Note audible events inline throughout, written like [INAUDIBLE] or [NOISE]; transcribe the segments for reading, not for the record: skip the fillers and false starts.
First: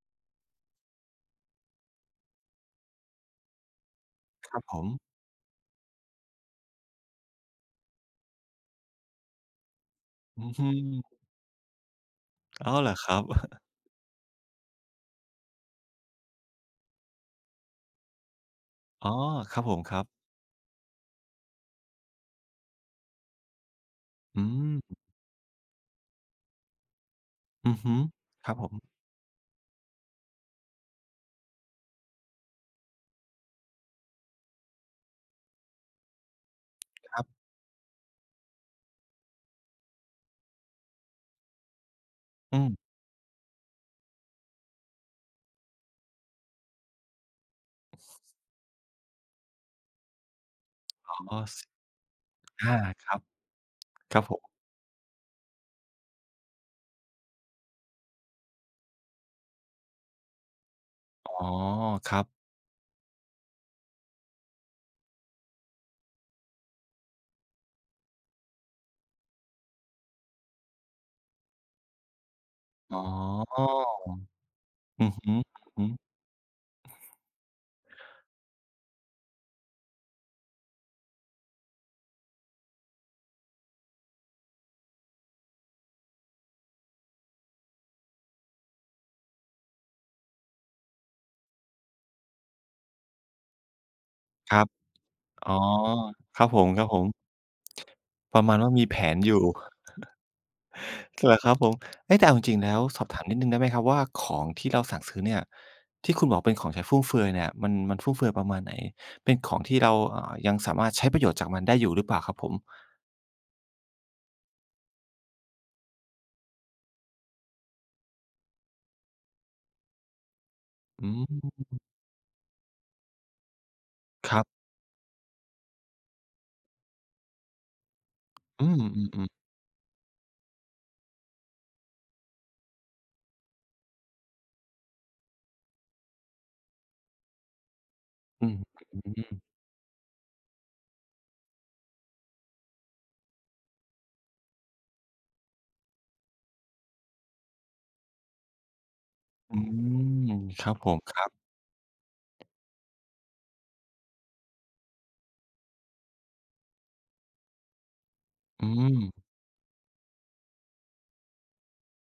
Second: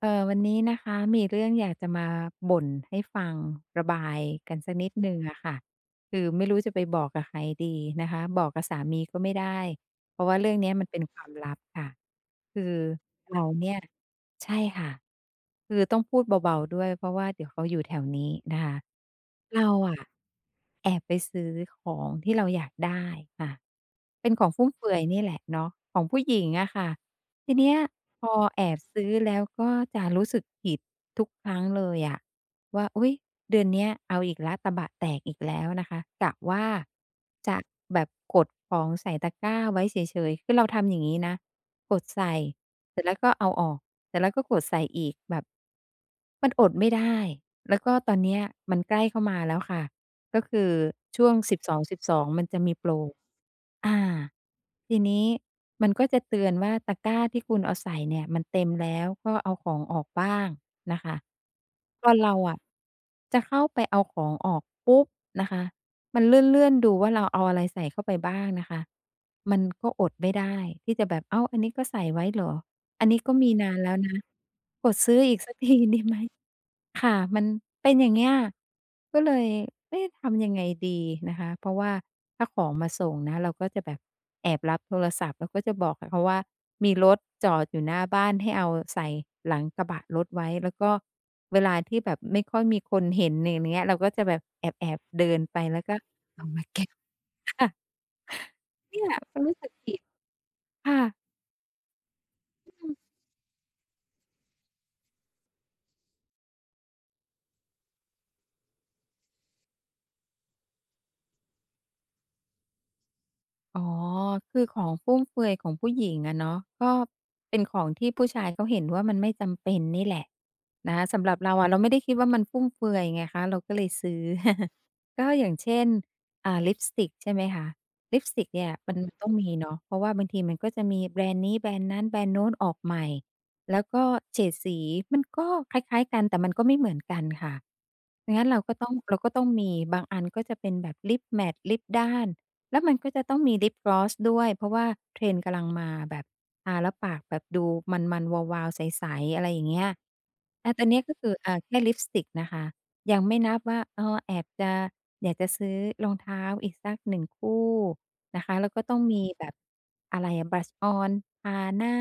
วันนี้นะคะมีเรื่องอยากจะมาบ่นให้ฟังระบายคกัรันบสัผกมนิดนึงอะค่ะคือไม่รู้จะไปบอกกับใครดีนะคะบอกกับสามีก็ไม่ได้เพราะว่าอืเรื่องเนี้ยมันเป็นคมวามลับค่ะคืออ๋อเหรอครับ เรา [LAUGHS] เนี่ยใช่ค่ะคือต้องพูดเบาๆด้วยเพราะว่าเดี๋ยวเขาอยู่แถวนี้นะคะอ๋อครับเราผมคอะ รับแอบไปซื้อของที่เราอยากได้ค่ะเป็นอืของฟุ่มมเฟือยนี่แหละเนาะของผู้หญิงอะค่ะทีอืเนี้อยฮึพอครับแอผบมซื้อแล้วก็จะรู้สึกผิดทุกครั้งเลยอะ ว่าอุ๊ยเดือนเนี้ยเอาอีกแล้วตะบะแตกอีกแล้วนะคะกะว่าครับจะแบบกดของใส่ตะกร้าไว้เฉยๆคือเราทำอย่างงี้นะกดใส่อืมเสร็จแล้วก็เอาออกเสร็จแล้วก็กดใส่อีกแบบมันอดไม่ได้แล้วก็ตอนเนี้ยมันใกล้เข้ามาแล้วค่ะก็คือช่วอ๋งอสิบ12.12มันจะมีห้าโปร ครับอาครับผมทีนี้มันก็จะเตือนว่าตะกร้าที่คุณเอาใส่เนี่ยมันเต็มแล้วก็เอาของออกบ้างนะคะอ๋อพคอรับเราอะจะเข้าไปเอาของออกปุ๊บนะคะมันเลื่อนๆดูว่าเราเอาอะไรใส่เข้าไปบ้างนะคะมันก็อดไม่ได้ที่จะแบบเอ้าอันนี้ก็ใส่ไว้เหรออ๋อันนี้ก็มีอนานแล้วนะ อือฮึอือฮึค่ะมันเป็นอย่างเงี้ยก็เลยเอ๊ะทำยังไงดีนะคะเพราะว่าถ้าของมาส่งนะเราก็จะแบบแอบรับโทรศัพท์แล้วก็จะบอกกับเขาว่ามีรถจอดอยู่หน้าบ้านให้เอาใส่หลังกระบะรถไว้แล้วก็เวลาที่แบบไม่ค่อยมีคนเห็นอย่างเงี้ยเราก็จะแบบครัแบอบๆเดินอ๋อไปแล้วก็ครัเอาบผมาเก็บ มๆ [LAUGHS] ค่ะประมาณว่ามีแผเนี่ยนอมัยู่ นรู้สึกผิดค่ะ [LAUGHS] เหรอครับผมเอ๊ะแต่เอาจริงๆแล้วอืม สอบถามนิดหนึ่งได้ไหมครับว่าของที่เราสั่งซื้อเนี่ยที่คุณบอกเป็นของใช้ฟุ่มเฟือยเนี่ยมันฟุ่มเฟือยประมาณไหนเป็นของที่เรายังสามารถใช้ประโยชน์จากมันได้อยู่หรือเปล่าครับผมอ๋อ คือของฟุ่มเฟือยของผู้หญิงอะเนาะก็เป็นของที่ผู้ชายเขาเห็นว่ามันไม่จำเป็นนี่แหละนะอืคะสำหรับเรามอะเราไม่ได้คิดว่ามันฟุ่มเฟือยไงคะเราก็เลยซื้อ ครับ [LAUGHS] ก็อย่างเช่นลิปสติกใช่ไหมคะลิปสติกอืเนี่ยมมันอืมมันอมต้องมีเนาะเพราะว่าบางทีมันก็จะมีแบรนด์นี้แบรนด์นั้นแบรนด์โน้นออกใหม่แล้วก็เฉดสีมันก็คล้ายๆกันแต่มันก็ไม่เหมือนกันค่ะงั้อืนเราก็มต้องเราก็ต้องมีบางอันก็จะเป็นแบบลิปแม t ลิปด้าน แล้วมันก็จะต้องมีลิปกลอสด้วยเพราะว่าเทรนด์กำลังมาแบบทาแล้วปากแบบดูมันๆวาวๆใสๆอะไรออมย่างเงี้ยอืมคแต่รับตอผนมนี้คก็รัคืบออ่าแค่ลิปสติกนะคะยังไม่นับว่าเออแอบจะอยากจะซื้อรองเท้าอีกสักหนึ่งคู่นะคะอืแล้วก็ต้มองมีแบบอะไรอะ blush on ทาหน้า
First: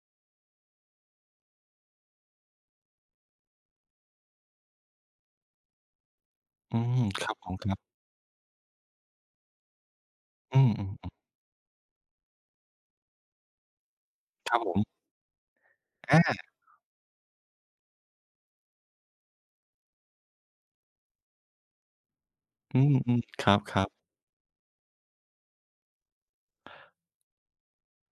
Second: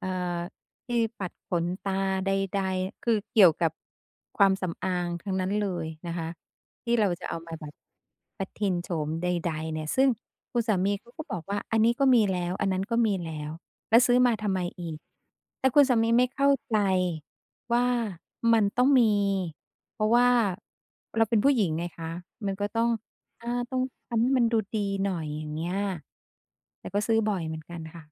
เอ่อที่ปัดขนตาใดๆคือเกี่ยวกับความสำอางทั้งนั้นเลยนะคะ อืที่มเราคจะรับเอาผมามคแบรับบประทินโฉมใดๆเนี่ยซึ่งอืคุณมสาอืมมีอเขามก็บอกว่าอันนี้ก็มีแล้วอันนั้นก็มีแล้วแล้วซื้อมาคทำรับไมผอีมกแต่คุณสามีไม่อาเข้าใจว่ามันต้องมีเพราะว่าเราเป็นผู้หญิงไงคะมันก็อืต้องมอืมคอารัต้องบทำให้มันดูดีหน่อยอย่างเงี้ยแต่ก็ซื้อบ่อยเหมือนกันค่ะ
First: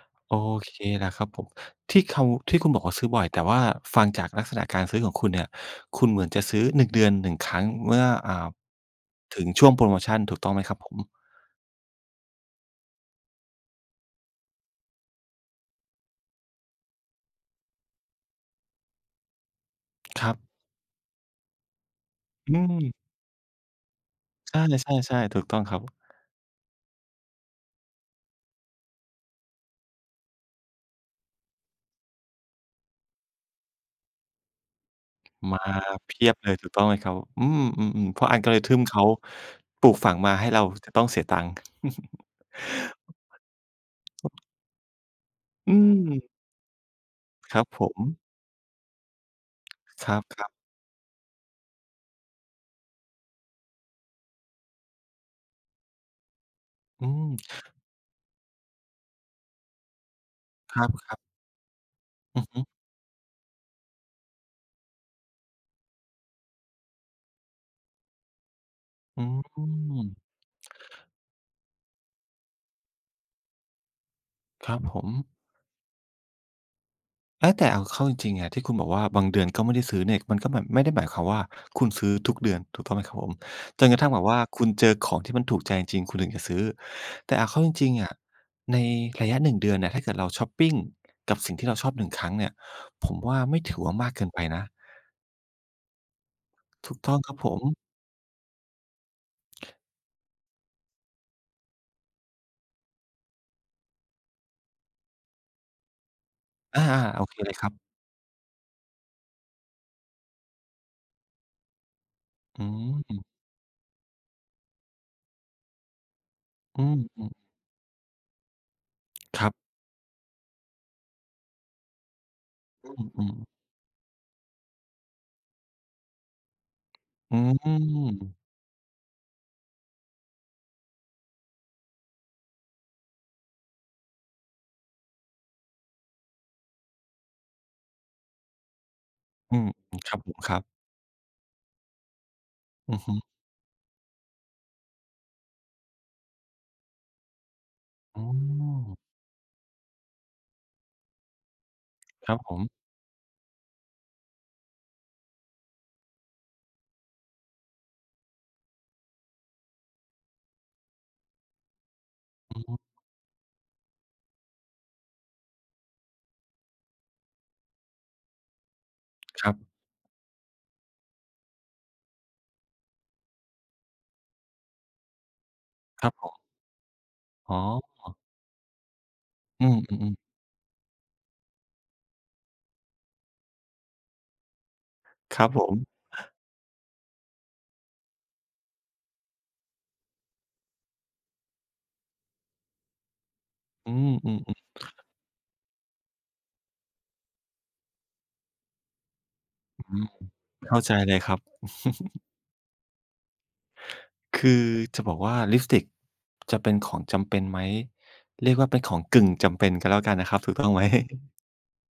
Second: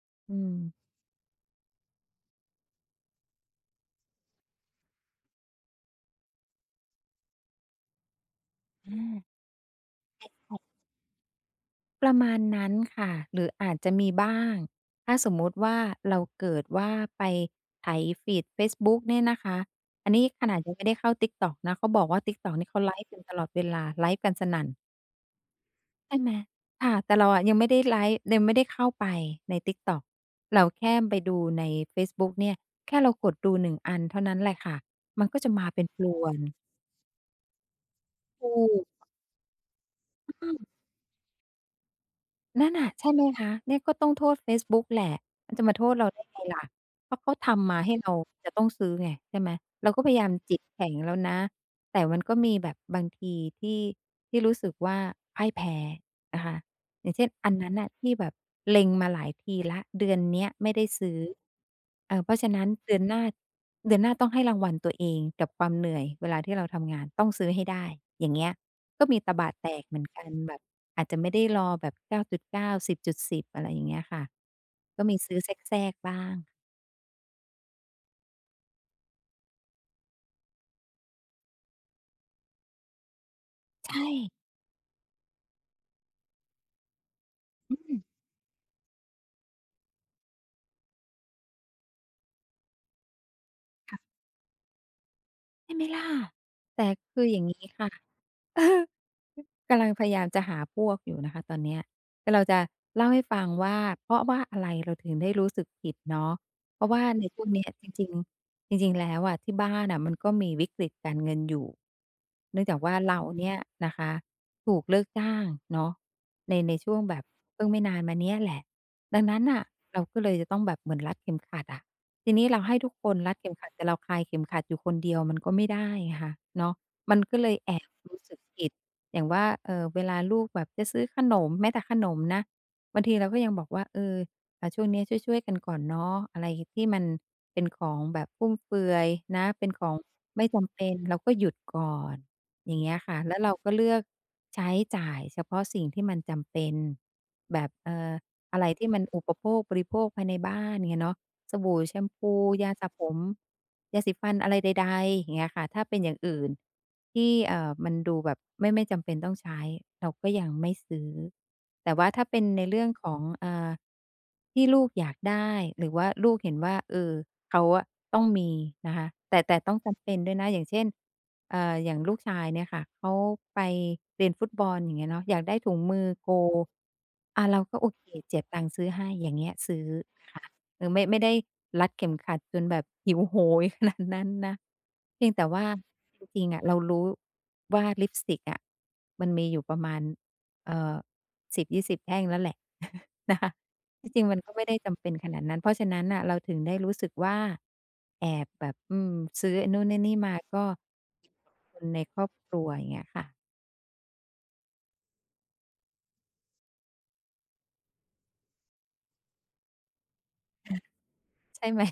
ๆโออืมเคแหละครับผมที่เขาที่คุณบอกว่าซื้อบ่อยแต่ว่าฟังจากลักษณะการซื้อของคุณเนี่ยคุณเหมือนจะซื้อ1เดือน1ครั้งเมื่ออืม ถึงช่วงโพรโมชันถูกต้องไหมครับผมประมาณนั้นค่ะหรืออาจจะมีบ้างถ้าสมมุติว่าเราเกิดว่าไปไถฟีดเฟซบุ๊กเนี่ยนะคะอันคนี้รัขนาดบยังไม่ได้เข้า TikTok นะเขาบอกว่า อื TikTok นี่เขาไลมฟ์กันตลอดเวลาไลฟ์กันสนั่นใช่ๆๆถูกต้องครับ ใช่ไหมค่ะแต่เราอะยังไม่ได้ไลฟ์ยังไม่ได้เข้าไปใน TikTok เราแค่ไปดูในเฟซบุ๊กเนี่ยแค่เรากดดูหนึ่งอันเท่านั้นแหละค่ะมันก็จะมามาเป็นพลเพีวยบนเลยถูกต้องไหมครับอืมอืมๆเพราะอันกถูเลยทึมกเขาปลูกฝังมาให้อืเราม จะต้องเสียตังค์ [LAUGHS] นั่นน่ะใช่ไหมคะเนี่ยก็ต้องโทษเฟซบุ๊กแหละมันจะอืมาโทษเราได้มไงล่ะเพราะเขาครับทำมาผให้มเราจะต้องซื้อไงใช่ไหมเราก็คพรยายามับจิตๆแข็งแล้วนะแต่มันก็มีแบบบางทีที่ที่รู้สึกว่าพ่ายแพ้นะคะ ออืย่างเช่มนอันนั้นน่ะที่แบบเล็งมาหลายทีแล้วเดือนเนี้ยไม่ได้คซื้รัอบเพๆราะอือฉะฮึนั้นเดือนหน้าเดือนหน้าต้องให้รางวัลตัวเองกับความเหนื่อยเวลาที่เราทำงานต้องซื้อให้ได้อย่างเงี้ยก็มีอืตะบะแตกเหมือมนกันแบบอาจจะไม่ได้รอแบบ9.9 10.10อะไรอย่างเงี้ยค่ะครับผก็ม มีซื้อแทรกๆบ้างเอ๊ะแต่เอาเข้าจริงๆอะที่คุณบอกว่าบางเดือนก็ไม่ได้ซื้อเนี่ยมันก็แบบไม่ได้หมายความว่าคุณซื้อทุกเดือนถูกต้องไหมครับผมจนใชกระค่ทั่งแบบว่าะคุณเจอของที่มันถูกใจจริงๆคุณถึงจะซื้อแต่เอาเข้าจอืริงมๆอะในระยะหนึ่งเดือนเนี่ยถ้าเกิดเราช็อปปิงกับสิ่งที่เราชอบหนึ่งครั้งเนี่ยผมว่าไม่ถือว่ามากค่ะ เกินไปนะใช่ไหมล่ะแต่ถูกต้องคือครัอบย่างผงี้มค่ะ [LAUGHS] เออกำลังพยายามจะหาพวกอยู่นะคะตอนเนี้ยแต่เราจะเล่าให้ฟังว่าเพราะว่าอะไรเราถึงได้รู้สึกผิดเนาะเพอาราะว่าๆโอในเคพวกเลยคเนี้รัยจบริงๆจริงๆแล้วอะที่บ้านน่ะมันก็มีวิกฤตการเงินอยู่เนื่อืองจากว่าเรามเนี่ยนะคะถูกเลิกจ้างเนาะในอืช่วงแบบมเพิ่งไม่นานมาเนี้ยแหละ ดังๆคนั้นรับน่ะเราก็เลยจะต้องแบบเหมือนรัดเข็มขัดอะทีนี้เราให้อทุกคนืมรัดเข็มๆขัดแต่เราคลายเข็มขัดอยู่คนเดียวมันก็ไม่ได้ไงคะเนาะมันอืก็เลยแอบรู้มสึกผิดอย่างว่าเวลาลูกแบบจะซื้อขนมแม้แต่ขนมนะบางทีเราก็ยังบอกว่าเออช่วงเนี้ยช่วยๆกันก่อนเนาะอะไรที่มันเป็นของแบบฟุ่มเฟือยนะอืเป็มนของครับผมไม่ครัจำบเป็นเราก็หยุดก่อนอย่างเงี้อืยอฮึค่ะแล้วเราก็เลือกใช้จ่ายเฉพาะสิ่งที่มันจำเป็นแบบอ๋ออะไรที่มันอุปโภคบริโภคภายในบ้านเงี้ยเนาะสบู่แชมคพูรับผมยาสระผมยาสีฟันอะไรใดๆอย่างเงี้ยค่ะถ้าเป็นอย่างอื่น ที่มันดูแบบไม่จำเป็นต้องใช้เราก็ยังไม่ซื้อแต่ว่าถ้าเป็นอืในอฮึเรื่องของที่ลูกอยากได้หรือว่าลูกเห็นว่าเออเขาอะต้องมีนะคะแต่ครัแต่บต้องจำเป็นด้วยนะอย่างเช่นอย่างลูกชายเนี่ยค่ะเขาไปเรียนฟุตบอลอย่างเงี้ยเนาะอยากได้ถุงมืคอรับผโกลมอาอ๋เราก็โออ เคเจียดตังค์ซื้อให้อย่างเงี้ยอืซื้อมๆๆค่ะ เออไม่ได้รัดเข็มขัดจนแบบหิวโหย [LAUGHS] ขนาดนั้นนะเพียงคแต่รับผว่ามจริงๆอะเรารู้ว่าลิปสติกอะมันมีอยู่ประมาณเอ่อ10-20แท่งแล้วแหละ [LAUGHS] นะคะอืมที่จริงอืมันก็ไม่ได้จำเป็นขนาดนั้นเพราะฉะนั้นน่ะเราถึงได้รู้สึกว่าแอบแบบซื้อไอ้นู่นไอ้มนี่มาๆก็ ๆเข้าใจเลยครับ [UNINTELLIGIBLE] คนในครอบครัวอย่างเงี้ยค่ะคือจะบอกว่าลิปสติกจะเป็นของจำเป็นไหมเรียกว่าเป็นของกึ่งจำเป็นก็แล้วกันนะครับถูกต้องไหม ใช่ไหม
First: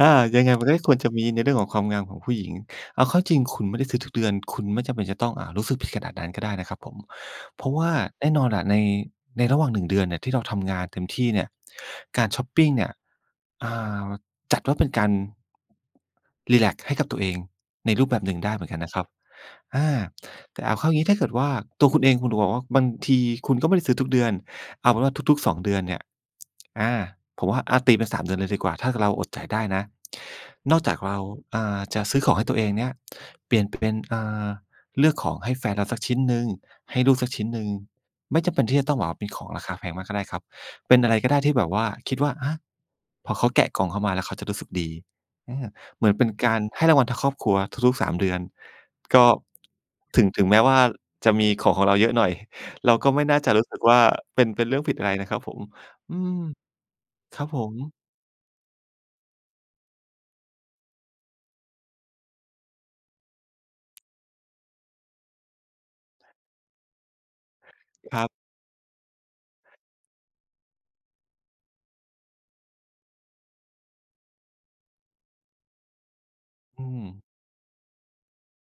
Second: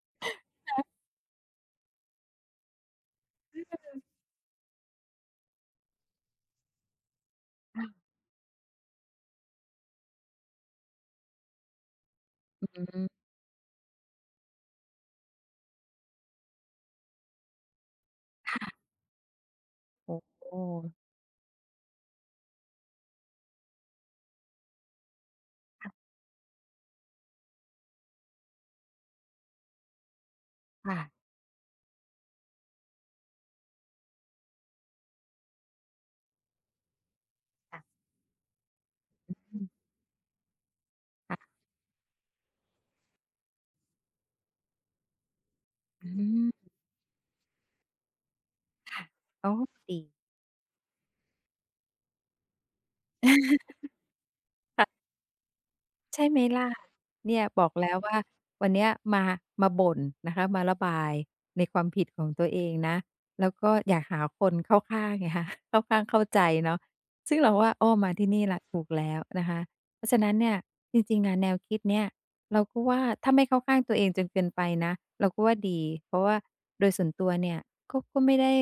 อายังไงมันก็ควรจะมีในเรื่องของความงามของผู้หญิงเอาเข้าจริงคุณไม่ได้ซื้อทุกเดือน คุณไม่จำเป็นจะต้องรู้สึกผิดขนาดนั้นก็ได้นะครับผมเพราะว่าแน่นอนแหละในระหว่างหนึ่งเดือนเนี่ยที่เราทำงานเต็มที่เนี่ยการชอปปิงอืเนี่ยม อ่าจัดว่าเป็นการรีแลกซ์ให้กับตัวเองในรูปแบบหนึ่ง [LAUGHS] ได้เหมือนกันค่ะนะครับ อาโอ้โฮแต่เอาเข้างี้ถ้าเกิดว่าตัวคุณเองคุณบอกว่าบางทีคุณก็ไม่ได้ซื้อทุกเดือนเอาเป็นว่าทุกๆสองเดือนเนี่ยอาผมว่าอาตีเป็นสามเดือนเลยดีกว่าถ้าเราอดใจายได้นะนอกจาค่กเราจะซื้อของให้ตัวเองเนี่ยเปลี่ยนเป็นเลือกของให้แฟนเราสักชิ้นหนึ่งให้ลูกสักชิ้นหนึ่งะๆไม่จำเป็นที่จะต้องแบบว่าเป็นอของืรามคาแพงมากก็ได้ครับเป็นอะไรก็ได้ที่ค่ะแบบว่าคิดว่าอาพอเขาแกะกล่องเข้ามาแล้วเขาจะรู้สึกดีอาเหมือือนเป็นการมให้รางวัลทางครอบครัวทุกๆสามเดือน ค่ะก็โอ้ดี ถึงแม้ว่าจะมีของของเราเยอะหน่อย [LAUGHS] เราก็ไม่น่าจะรู้สึกว่าเป็นเรื่องผิดค่ะอะไรนะครับผมอืใช่ไหมมล่ะคเนี่ยรับผบอมกแล้วว่าวันเนี้ยมามาบ่นนะคะมาระบายในความผิดของตัวเองนะแล้วก็อยากหาคนเข้าข้างไง [LAUGHS] คะเข้าข้างเข้าใจเนาะซึ่งเราว่าอ้อมาครัที่นี่บแหละถูกแล้วนะคะเพราะฉะนั้นเนี่ยจริงๆอะแนวคิดเนี่ยเราก็ว่าถ้าไม่เข้าข้างตัวเองจนเกินไปนะเราก็ว่าดีเพราะว่าโดอืยมส่วนตัวเนี่ยก็ไม่ได้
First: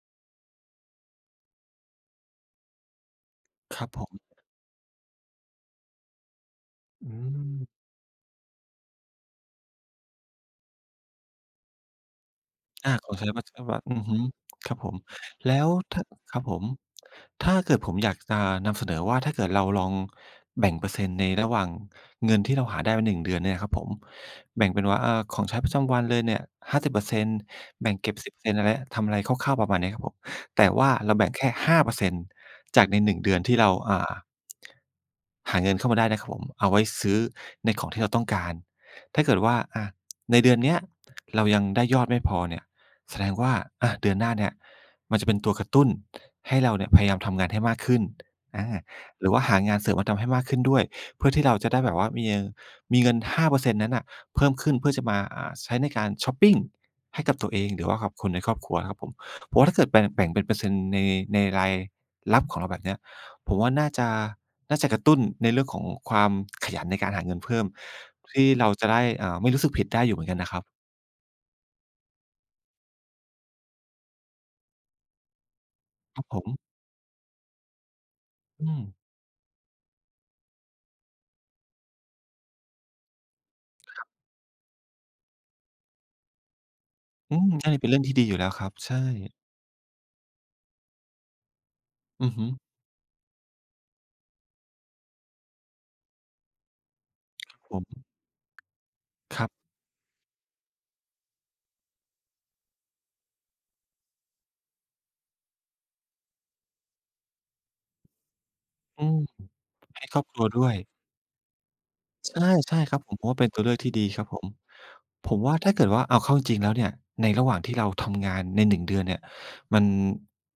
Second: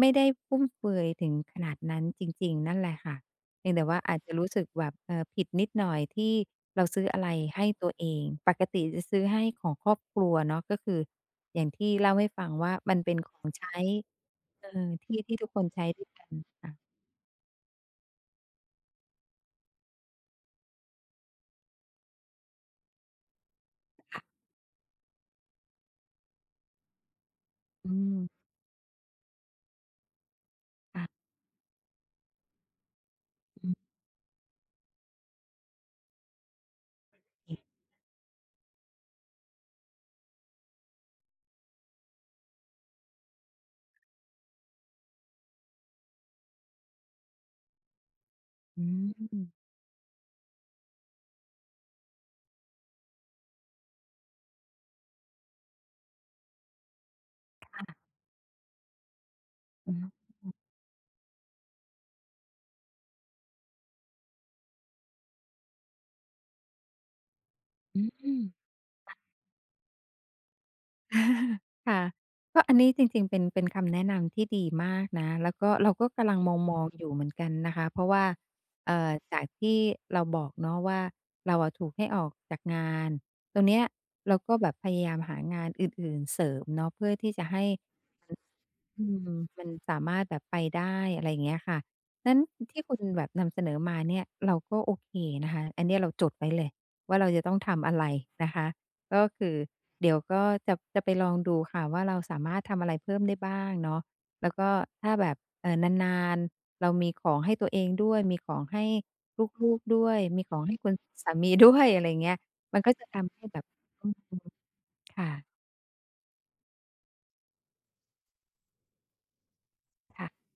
ไม่ได้ฟุ่มเฟือยถึงขนาดนั้นจริงๆนั่นแหละค่ะ เพียงครัแต่บผว่าอาจมจะรู้สึกแบบผิดนิดหน่อยที่เราซื้ออือะไรม ให้ตัวเองปกติจะซื้อให้ของครอบครัวเนาะก็คืออย่างที่เล่าให้ฟังว่าอามันขอเป็งนใช้ขปอระงจำใช้วันอือฮึเอคอรับผมที่ทุกคแล้วนใช้ถ้าด้วยกันครับผมอ่ะถ้าเกิดผมอยากจะนำเสนอว่าถ้าเกิดเราลองแบ่งเปอร์เซ็นต์ในระหว่างเงินที่เราหาได้ใน1เดือนเนี่ยครับผมค่ะแบ่งเป็นว่าอาของใช้ประจำวันเลยเนี่ย50%อืแบ่งเก็บมสิบเ0อร์เซ็นต์อะไรทำอะไรคร่าวๆประมาณเนี้ครับผมแต่ว่าเราค่ะแบ่งแค่5%จากใน1เดือนที่อืเรามหาเงินเข้ามาได้นะครับผมเอาไว้ซื้ออืในของที่เราต้องการถ้าเกิดว่าอาในเดือนเนี้ยเรายังได้ยอดไม่พอเนี่ย แสดงว่าเดือนหน้าเนี่ยมันจะเป็นตัวกระตุ้นให้เราเนี่ยพยายามทำงานให้มากขึ้นอาหรือว่าหามงานเสริมมาทำให้มากขึ้นด้วยเพื่อที่เราจะได้แบบว่ามีเงิน5%นต์นั้นน่ะเพิ่มขึ้นเพื่อจะมาใช้ในการชอปปิงให้กับตัวเองหรือว่ากับคนในครอบครัวนะครับผมผมว่าถ้าเกิดอืแบ่งอแบ่งเป็นเปอร์เซ็นต์ในรายรับของเราแบบเนี้ยผมว่าน่าจะกระตุ้นในเรื่องของความขยันในการหาเงินเพิ่มอืม ที่เราจะได้ไม่รู้สึกผิดได้อยู่เหมือนกันนะครับอาค่ะก็อันนี้จริงๆเป็นเป็นคำแนะนำที่ดีมากนะแล้วก็เราก็ครับกำผลังมมองๆอยู่เหมือนกันนะคะเพราะว่าอืม จากที่เราบอกเนาะว่าเราอะถูกให้ออกจากงานตรงเนี้ยเราก็แบบพยายามหางานอื่นๆเสริมเนาะเพื่อที่อืจะมให้ ใช่เป็นเรื่องที่ดีอยู่แล้วครับใช่อืมมันสามารถแบบไปได้อะไรอย่างเงี้ยค่ะ อือนั้นฮึที่คุณแบบนำเสนอมาเนี่ยเราก็โอเคนะคะอันเนี้ยเราจดไว้เลยว่าเราจะต้องผทำอะไรมนะคะก็ครัคือบเดี๋ยวก็จะไปลองดูค่ะว่าเราสามารถทำอะไรเพิ่มได้บ้างเนาะแล้วก็ถ้าแบบเออนานๆเรามีของให้ตัวเองด้วยมีของให้อืมลูกๆให้ด้วครยอบคมีรัวขอด้งวย ให้คุณสามีด้วยอะไรเงี้ยใช่ใช่มันคก็รับจะผมผมทำว่าให้เป็นแบตัวบเลือกที่ดีอืครับผมมผค่ะมว่าถ้าเกิดว่าเอาเข้าจริงๆแล้วเนี่ยในระหว่างที่เราทำงานในหนึ่งเดือนเนี่ยมันค่ะ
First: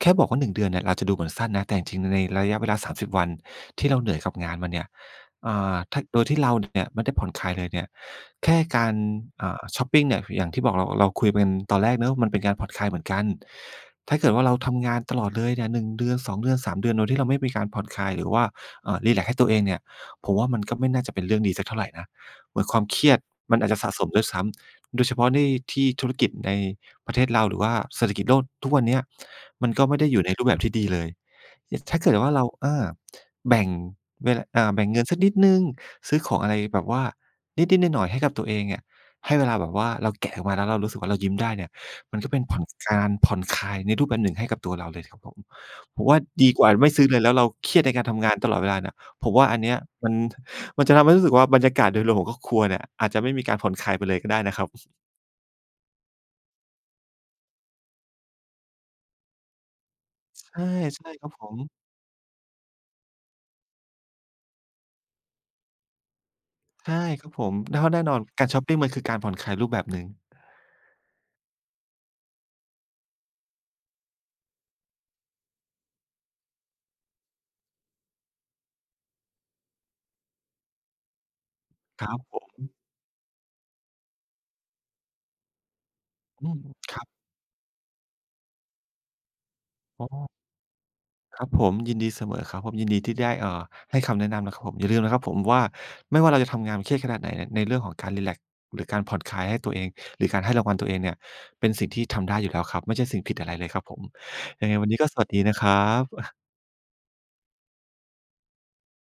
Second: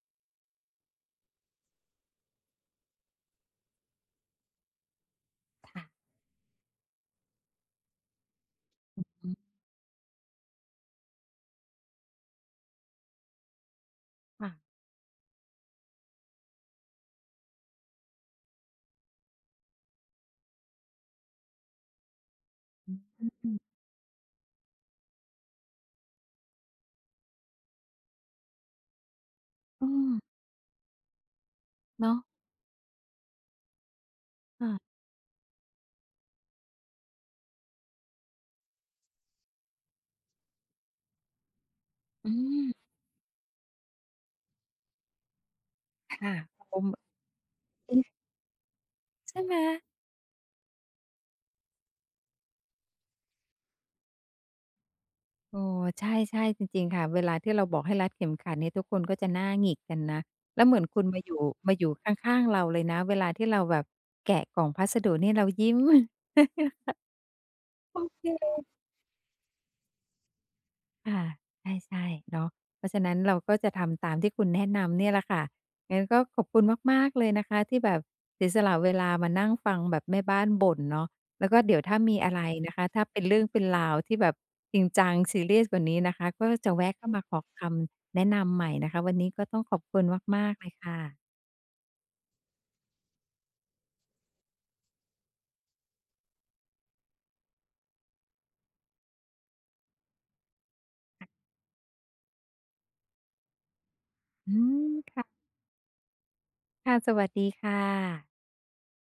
แค่บอกว่า1เดือนเนี่ยเราจะดูเหมือนสั้นนะแต่จริงๆในระยะเวลา30วันที่เราเหนื่อยกับงานมาเนี่ยค่ะถ้าโดยที่เราเนี่ยไม่ได้ผ่อนคลายเลยเนี่ยแค่การอืมช็อปปิงเนี่ยอย่างที่บอกเราคุยกันตอนแรกเนาะมันเป็นการผ่อนคลายเหมือนกันถ้าเกิดว่าเราค่ะทำงานตลอดเลยเนี่ยหนึ่งเดือนสองเดือนสามเดือนโดยที่เราไม่มีการผ่อนคลายหรือว่ารีแลกซ์ให้ตัวเองเนี่ย ผมว่ามันก็ไม่น่าจะเป็นเรื่องดีสักเท่าไรนะเหมือนความอืเคมรียดอมอืมันอาจจะสะสมด้วยซ้ำโดยเฉพาะในที่ธุรกิจในประเทศเราหรือว่าเศรษฐกิจโลกทุกวันเนี้ยมันก็มไม่ได้อยู่ในรูปแบบที่ดีเลยยถ้าเกิดเนาะ ว่าเราแบ่งเวลาแบ่งค่ะเงินสักนิดหนึ่งซื้อของอะไรแบบว่านิดๆหน่อยๆให้กับตัวเองเนี่ยให้เวลาแบบว่าเราแกะออกมาแล้วเรารู้สึกว่าเรายิ้มได้เนี่ยมันก็อืเป็นผ่อนมการผ่อนคลายในรูปแบบหนึ่งให้กับตัวเราเลยครับผมผมว่าค่ะดีกว่าผมไม่ซื้อเลยแล้วเราเครียดในอืกาอรทำงานตลอดเวลานะ ผมใช่ว่าไหมอันเนี้ยมัน [LAUGHS] มันจะทำให้รู้สึกว่าบรรยากาศโดยรวมของครอบครัวเนี่ยอาจจะไม่มีการผ่อนคลายไปเลยก็ได้นะครับโอ้ใช่ๆจริงๆค่ะเวลาที่เราบอกให้รัดเข็มขัดเนี่ยทุกคนก็จะหน้าหงิกกันนะใช่แล้วเหมือนคุณใช่มาครัอบยู่ผมมาอยู่ข้างๆเราเลยนะเวลาที่เราแบบแกะกล่องพัสดุนี่เรายิ้ม [LAUGHS] ใช่ครับผมแล้วโอแน่นอนเค การช็อปปิงมันคือการผ่อนคลายรูปแบบหนึ่งค่ะใช่ๆเนาะเพราะฉะนั้นเราก็จะทำตามที่คุณแนะนำเนี่ยแหละค่ะงั้นก็ขอบคุณมากๆเลยนะคะที่แบบเสียสละเวลามานั่งฟังแบบแม่บ้านบ่นเนาะแล้วก็เดี๋ยวถ้าครัมีบอะผไรมนะคะถ้าเป็นเรื่องเป็นราวที่แบบจริงจังซีเรียสกว่านี้นะคะก็อืมจะคแวะรัเข้าบมาขอคำแนะนำใหม่นะคะวันนี้ก็ต้องขอบคุอ๋ณอมากๆเลยค่ะครับผมยินดีเสมอครับผมยินดีที่ได้ให้คำแนะนำนะครับผมอย่าลืมนะครับผมว่าไม่ว่าเราจะทำงานเครียดขนาดไหนเนี่ยในเรื่องของการรีแลกซ์หรือการผ่อนคลายให้ตัวเองหรือการให้รางวัลตัวเองเนี่ยเป็นสิ่งที่ทำได้อยู่แล้วครับไม่ใช่สิ่งผิดอะไรเลยครับผมอืยังไงมวันนี้ก็สวัสดีค่ะนะครับค่ะสวัสดีค่ะ